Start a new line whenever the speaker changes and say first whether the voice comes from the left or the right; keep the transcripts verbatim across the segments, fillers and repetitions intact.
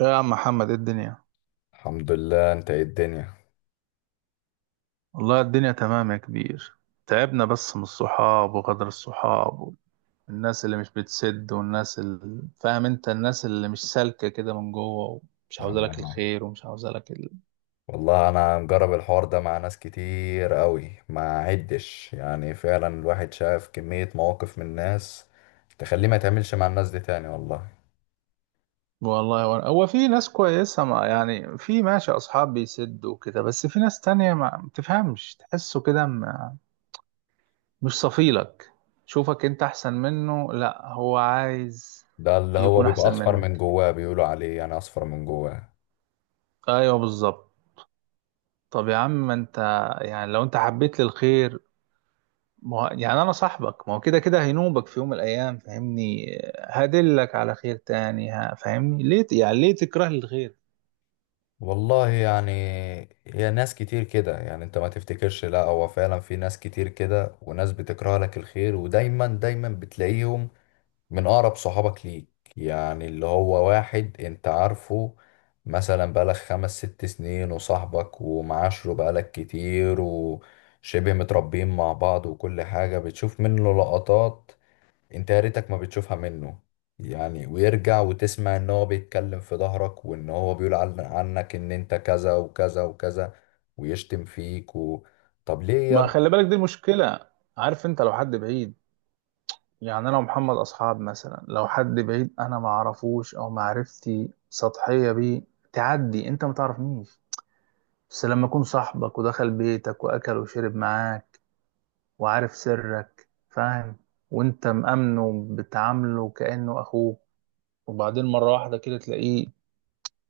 right: يا عم محمد، ايه الدنيا؟
left: الحمد لله، انت ايه الدنيا؟
right: والله الدنيا تمام يا كبير. تعبنا بس من الصحاب وغدر الصحاب، والناس اللي مش بتسد، والناس اللي فاهم انت الناس اللي مش سالكة كده من جوه، ومش عاوزة لك
left: أنا-
right: الخير ومش عاوزة لك ال...
left: والله انا مجرب الحوار ده مع ناس كتير قوي ما عدش، يعني فعلا الواحد شاف كمية مواقف من الناس تخليه ما يتعاملش مع الناس دي تاني والله.
right: والله هو هو في ناس كويسة، ما يعني في ماشي اصحاب بيسدوا كده، بس في ناس تانية ما بتفهمش تحسه كده ما- مش صفيلك، شوفك انت احسن منه، لا هو عايز
left: ده اللي هو
right: يكون
left: بيبقى
right: احسن
left: اصفر من
right: منك.
left: جواه، بيقولوا عليه يعني اصفر من جواه.
right: ايوه بالظبط. طب يا عم ما انت، يعني لو انت حبيت لي الخير ما هو يعني انا صاحبك، ما هو كده كده هينوبك في يوم من الايام، فاهمني؟ هدلك على خير تاني، ها فاهمني؟ ليه ت- يعني ليه تكره لي الخير؟
left: والله يعني هي ناس كتير كده، يعني انت ما تفتكرش، لا هو فعلا في ناس كتير كده وناس بتكره لك الخير، ودايما دايما بتلاقيهم من أقرب صحابك ليك. يعني اللي هو واحد أنت عارفه، مثلا بقالك خمس ست سنين وصاحبك ومعاشره بقالك كتير وشبه متربيين مع بعض وكل حاجة بتشوف منه لقطات أنت يا ريتك ما بتشوفها منه. يعني ويرجع وتسمع إن هو بيتكلم في ظهرك، وإن هو بيقول عن- عنك إن أنت كذا وكذا وكذا ويشتم فيك و... طب ليه يا
right: ما
left: ابني؟
right: خلي بالك دي المشكلة. عارف انت لو حد بعيد، يعني انا ومحمد اصحاب، مثلا لو حد بعيد انا ما اعرفوش او معرفتي سطحية بيه، تعدي انت ما تعرفنيش. بس لما اكون صاحبك ودخل بيتك واكل وشرب معاك وعارف سرك، فاهم؟ وانت مأمنه بتعامله كأنه اخوك، وبعدين مرة واحدة كده تلاقيه،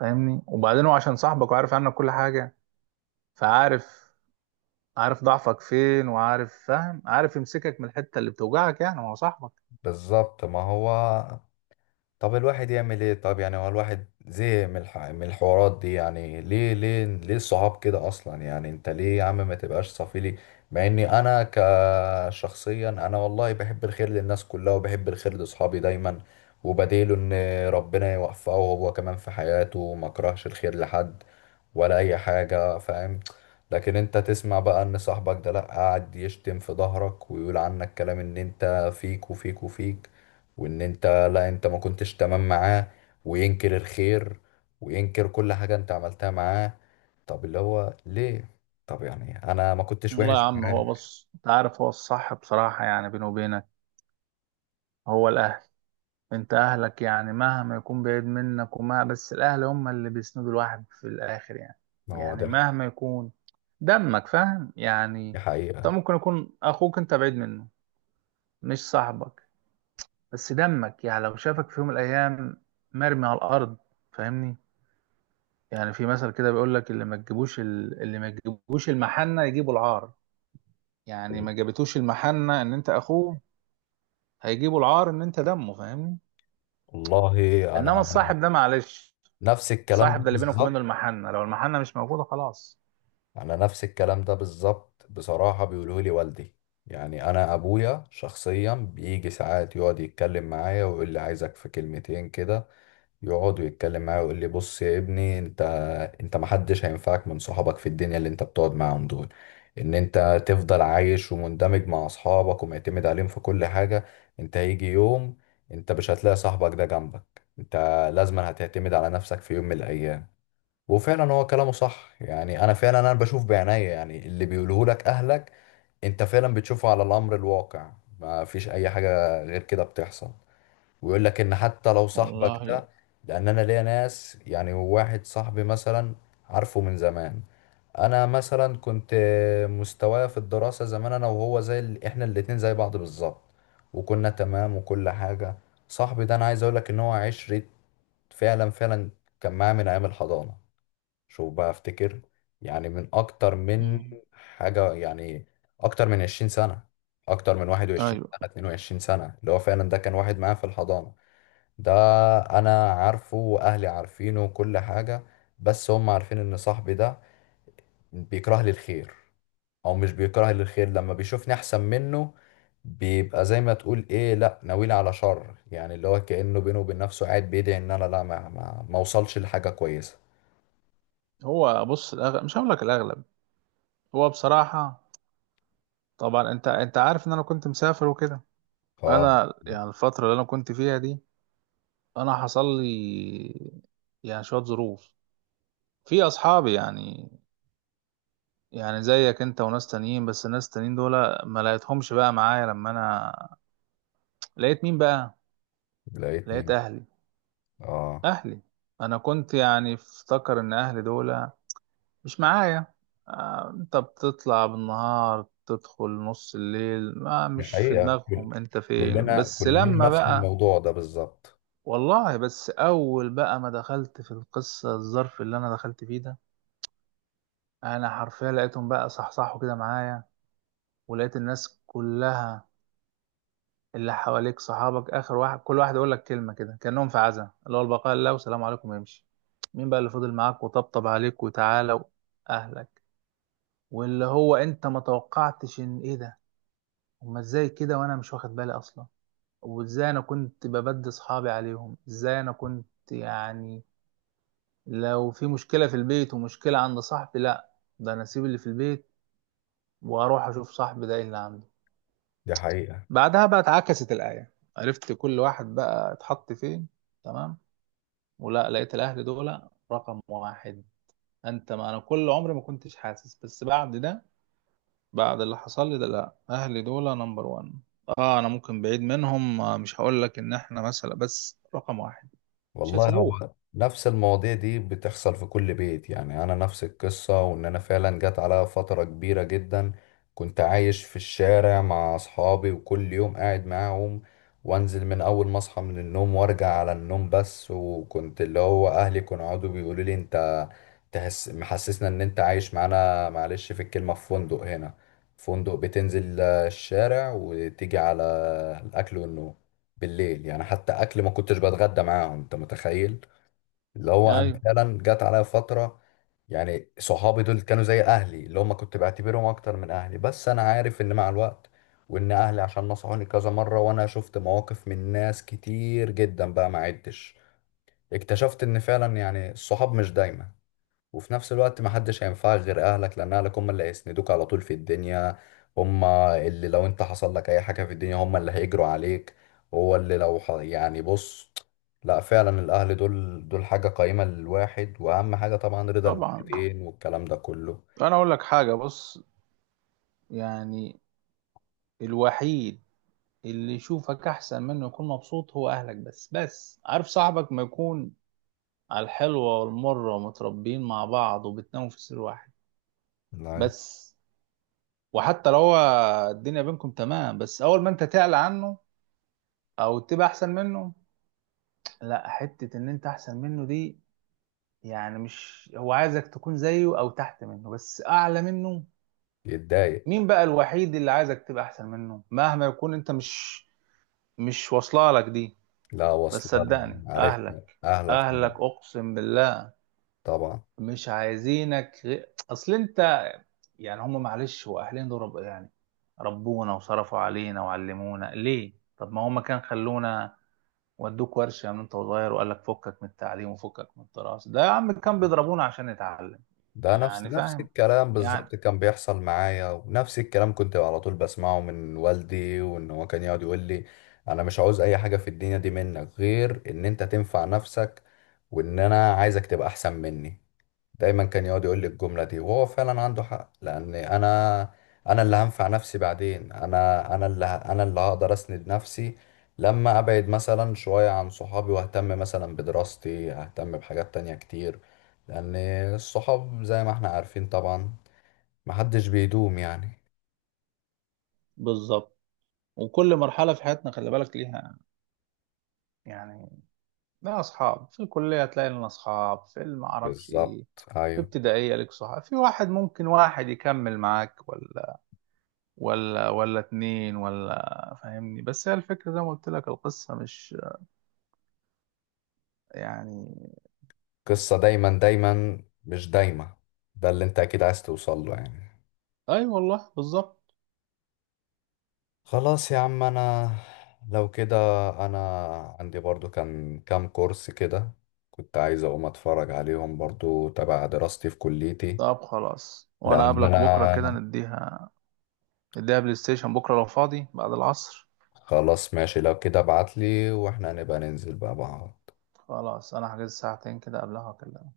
right: فاهمني؟ وبعدين هو عشان صاحبك وعارف عنك كل حاجة، فعارف، عارف ضعفك فين، وعارف، فاهم، عارف يمسكك من الحتة اللي بتوجعك، يعني ما هو صاحبك.
left: بالظبط ما هو. طب الواحد يعمل ايه؟ طب يعني هو الواحد زهق من الح... من الحوارات دي، يعني ليه ليه ليه الصحاب كده اصلا؟ يعني انت ليه يا عم ما تبقاش صفيلي؟ مع اني انا كشخصيا انا والله بحب الخير للناس كلها وبحب الخير لاصحابي دايما، وبديله ان ربنا يوفقه هو كمان في حياته، وما كرهش الخير لحد ولا اي حاجة فاهم. لكن انت تسمع بقى ان صاحبك ده لا قاعد يشتم في ظهرك ويقول عنك كلام ان انت فيك وفيك وفيك، وان انت، لا انت ما كنتش تمام معاه، وينكر الخير وينكر كل حاجة انت عملتها معاه. طب اللي هو ليه؟ طب يعني انا ما كنتش
right: والله يا
left: وحش
right: عم،
left: معاه.
right: هو بص، انت عارف هو الصح، بصراحة يعني بيني وبينك، هو الأهل. انت اهلك يعني مهما يكون بعيد منك وما بس، الاهل هم اللي بيسندوا الواحد في الاخر يعني.
left: ما هو
right: يعني
left: ده.
right: مهما يكون دمك، فاهم يعني؟
left: دي
right: طب
left: حقيقة.
right: ممكن يكون اخوك انت بعيد منه، مش صاحبك، بس دمك يعني لو شافك في يوم من الايام مرمي على الارض، فاهمني؟ يعني في مثل كده بيقول لك اللي ما تجيبوش ال- اللي ما تجيبوش المحنة يجيبوا العار. يعني ما جابتوش المحنة ان انت اخوه، هيجيبوا العار ان انت دمه، فاهمني؟
left: والله انا
right: انما الصاحب ده معلش،
left: نفس الكلام
right: صاحب
left: ده
right: ده اللي بينك وبينه
left: بالظبط
right: المحنة، لو المحنة مش موجودة خلاص.
left: انا نفس الكلام ده بالظبط بصراحة بيقوله لي والدي. يعني انا ابويا شخصيا بيجي ساعات يقعد يتكلم معايا ويقول لي عايزك في كلمتين كده، يقعد ويتكلم معايا ويقول لي بص يا ابني انت، انت محدش هينفعك من صحابك في الدنيا اللي انت بتقعد معاهم دول. ان انت تفضل عايش ومندمج مع اصحابك ومعتمد عليهم في كل حاجة، انت هيجي يوم انت مش هتلاقي صاحبك ده جنبك. انت لازما هتعتمد على نفسك في يوم من الايام. وفعلا هو كلامه صح، يعني انا فعلا انا بشوف بعينيا، يعني اللي بيقوله لك اهلك انت فعلا بتشوفه على الامر الواقع، ما فيش اي حاجة غير كده بتحصل. ويقول لك ان حتى لو صاحبك
right: والله.
left: ده، لان انا ليا ناس، يعني واحد صاحبي مثلا عارفه من زمان. انا مثلا كنت مستوايا في الدراسة زمان انا وهو زي ال... احنا الاتنين زي بعض بالظبط، وكنا تمام وكل حاجة. صاحبي ده انا عايز اقول لك ان هو عشرة، فعلا فعلا. كان معايا من ايام الحضانة. شوف بقى افتكر، يعني من اكتر من
right: مم.
left: حاجة يعني، اكتر من عشرين سنة، اكتر من واحد وعشرين سنة
right: ايوه.
left: اتنين وعشرين سنة، اللي هو فعلا ده كان واحد معايا في الحضانة. ده انا عارفه واهلي عارفينه وكل حاجة، بس هم عارفين ان صاحبي ده بيكره لي الخير، او مش بيكره لي الخير لما بيشوفني احسن منه، بيبقى زي ما تقول ايه، لا ناويني على شر. يعني اللي هو كأنه بينه وبين نفسه قاعد بيدعي ان انا لا ما ما, ما اوصلش لحاجة كويسة.
right: هو بص، الأغلب، مش هقول لك الأغلب، هو بصراحة. طبعا أنت أنت عارف إن أنا كنت مسافر وكده.
left: اه.
right: أنا يعني الفترة اللي أنا كنت فيها دي، أنا حصل لي يعني شوية ظروف في أصحابي يعني، يعني زيك أنت وناس تانيين، بس الناس التانيين دول ما لقيتهمش بقى معايا. لما أنا لقيت مين بقى؟
left: لقيت
right: لقيت
left: مين؟
right: أهلي.
left: اه.
right: أهلي. أنا كنت يعني افتكر إن أهلي دول مش معايا. آه، انت بتطلع بالنهار، تدخل نص الليل، ما
left: دي
right: مش في
left: حقيقة. كل-
right: دماغهم انت فين،
left: كلنا
right: بس
left: كلنا
right: لما
left: نفس
right: بقى
left: الموضوع ده بالظبط.
right: والله. بس اول بقى ما دخلت في القصة، الظرف اللي انا دخلت فيه ده، انا حرفيا لقيتهم بقى صحصحوا كده معايا، ولقيت الناس كلها اللي حواليك صحابك اخر واحد، كل واحد يقول لك كلمة كده كأنهم في عزا، اللي هو البقاء لله والسلام عليكم، يمشي. مين بقى اللي فضل معاك وطبطب عليك وتعالى؟ اهلك. واللي هو انت ما توقعتش ان ايه ده، هما ازاي كده وانا مش واخد بالي اصلا، وازاي انا كنت ببدي اصحابي عليهم، ازاي انا كنت يعني لو في مشكلة في البيت ومشكلة عند صاحبي، لا ده انا اسيب اللي في البيت واروح اشوف صاحبي ده إيه اللي عنده.
left: دي حقيقة.
right: بعدها بقى اتعكست الآية، عرفت كل واحد بقى اتحط فين، تمام. ولا لقيت الاهل دول رقم واحد. انت ما انا كل عمري ما كنتش حاسس، بس بعد ده، بعد اللي حصل لي ده، لا اهلي دول نمبر وان. اه انا ممكن بعيد منهم، آه، مش هقول لك ان احنا مثلا، بس رقم واحد. مش
left: والله
right: هيسيبوك.
left: هو نفس المواضيع دي بتحصل في كل بيت، يعني انا نفس القصة، وان انا فعلا جت عليا فترة كبيرة جدا كنت عايش في الشارع مع اصحابي وكل يوم قاعد معاهم، وانزل من اول ما اصحى من النوم وارجع على النوم بس، وكنت اللي هو اهلي كانوا يقعدوا بيقولوا لي انت تحس محسسنا ان انت عايش معانا، معلش في الكلمة، في فندق هنا، فندق بتنزل آه، الشارع وتيجي على الاكل والنوم بالليل، يعني حتى اكل ما كنتش بتغدى معاهم انت متخيل. اللي هو انا
right: ايوه
left: فعلا جت عليا فترة، يعني صحابي دول كانوا زي اهلي اللي هم كنت بعتبرهم اكتر من اهلي، بس انا عارف ان مع الوقت، وان اهلي عشان نصحوني كذا مرة وانا شفت مواقف من ناس كتير جدا بقى ما عدتش، اكتشفت ان فعلا يعني الصحاب مش دايما، وفي نفس الوقت ما حدش هينفعك غير اهلك، لان اهلك هم اللي هيسندوك على طول في الدنيا، هم اللي لو انت حصل لك اي حاجة في الدنيا هم اللي هيجروا عليك، هو اللي لو ح... يعني بص، لا فعلا الاهل دول دول حاجة قيمة للواحد، واهم حاجة طبعا رضا
right: طبعا.
left: الوالدين والكلام ده كله.
right: انا اقول لك حاجه، بص يعني الوحيد اللي يشوفك احسن منه يكون مبسوط هو اهلك، بس بس عارف صاحبك ما يكون على الحلوه والمره ومتربيين مع بعض وبتناموا في سرير واحد
left: لا،
right: بس، وحتى لو هو الدنيا بينكم تمام، بس اول ما انت تعلى عنه او تبقى احسن منه، لا حتة ان انت احسن منه دي، يعني مش هو عايزك تكون زيه او تحت منه، بس اعلى منه.
left: يتضايق.
right: مين بقى الوحيد اللي عايزك تبقى احسن منه مهما يكون انت؟ مش مش واصله لك دي،
left: لا،
right: بس
left: واصلة.
right: صدقني
left: عارف.
right: اهلك.
left: اهلك
right: اهلك
left: طبعا.
right: اقسم بالله
left: طبعا.
right: مش عايزينك غير اصل انت. يعني هم معلش هو اهلنا دول رب يعني، ربونا وصرفوا علينا وعلمونا. ليه؟ طب ما هم كان خلونا ودوك ورشة من انت وصغير وقال لك فكك من التعليم وفكك من الدراسة، ده يا عم كان بيضربونا عشان نتعلم.
left: ده نفس
right: يعني
left: نفس
right: فاهم
left: الكلام بالظبط
right: يعني.
left: كان بيحصل معايا، ونفس الكلام كنت على طول بسمعه من والدي، وان هو كان يقعد يقول لي انا مش عاوز اي حاجة في الدنيا دي منك غير ان انت تنفع نفسك، وان انا عايزك تبقى احسن مني. دايما كان يقعد يقول لي الجملة دي، وهو فعلا عنده حق، لأن أنا أنا اللي هنفع نفسي بعدين، أنا أنا اللي ه- أنا اللي هقدر أسند نفسي لما أبعد مثلا شوية عن صحابي وأهتم مثلا بدراستي، أهتم بحاجات تانية كتير، لأن الصحاب زي ما احنا عارفين طبعا محدش بيدوم يعني.
right: بالظبط. وكل مرحلة في حياتنا خلي بالك ليها. يعني ليها أصحاب في الكلية، تلاقي لنا أصحاب في المعرفش
left: بالظبط.
right: إيه، في
left: أيوه.
right: ابتدائية لك صحاب، في واحد ممكن واحد يكمل معاك، ولا ولا ولا اتنين، ولا فاهمني. بس هي الفكرة زي ما قلت لك، القصة مش يعني.
left: قصة دايما دايما مش دايما، ده اللي أنت أكيد عايز توصل له يعني.
right: أي والله بالظبط.
left: خلاص يا عم. انا لو كده، انا عندي برضو كان كام كورس كده كنت عايز اقوم اتفرج عليهم برضو تبع دراستي في كليتي،
right: طب خلاص وأنا
left: لان
right: أقابلك بكرة كده
left: انا،
right: نديها، اديها بلاي ستيشن بكرة لو فاضي بعد العصر.
left: خلاص ماشي لو كده ابعتلي واحنا هنبقى ننزل بقى بعض.
right: خلاص أنا هحجز ساعتين كده قبلها وأكلمك.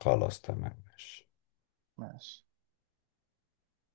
left: خلاص تمام ماشي.
right: ماشي.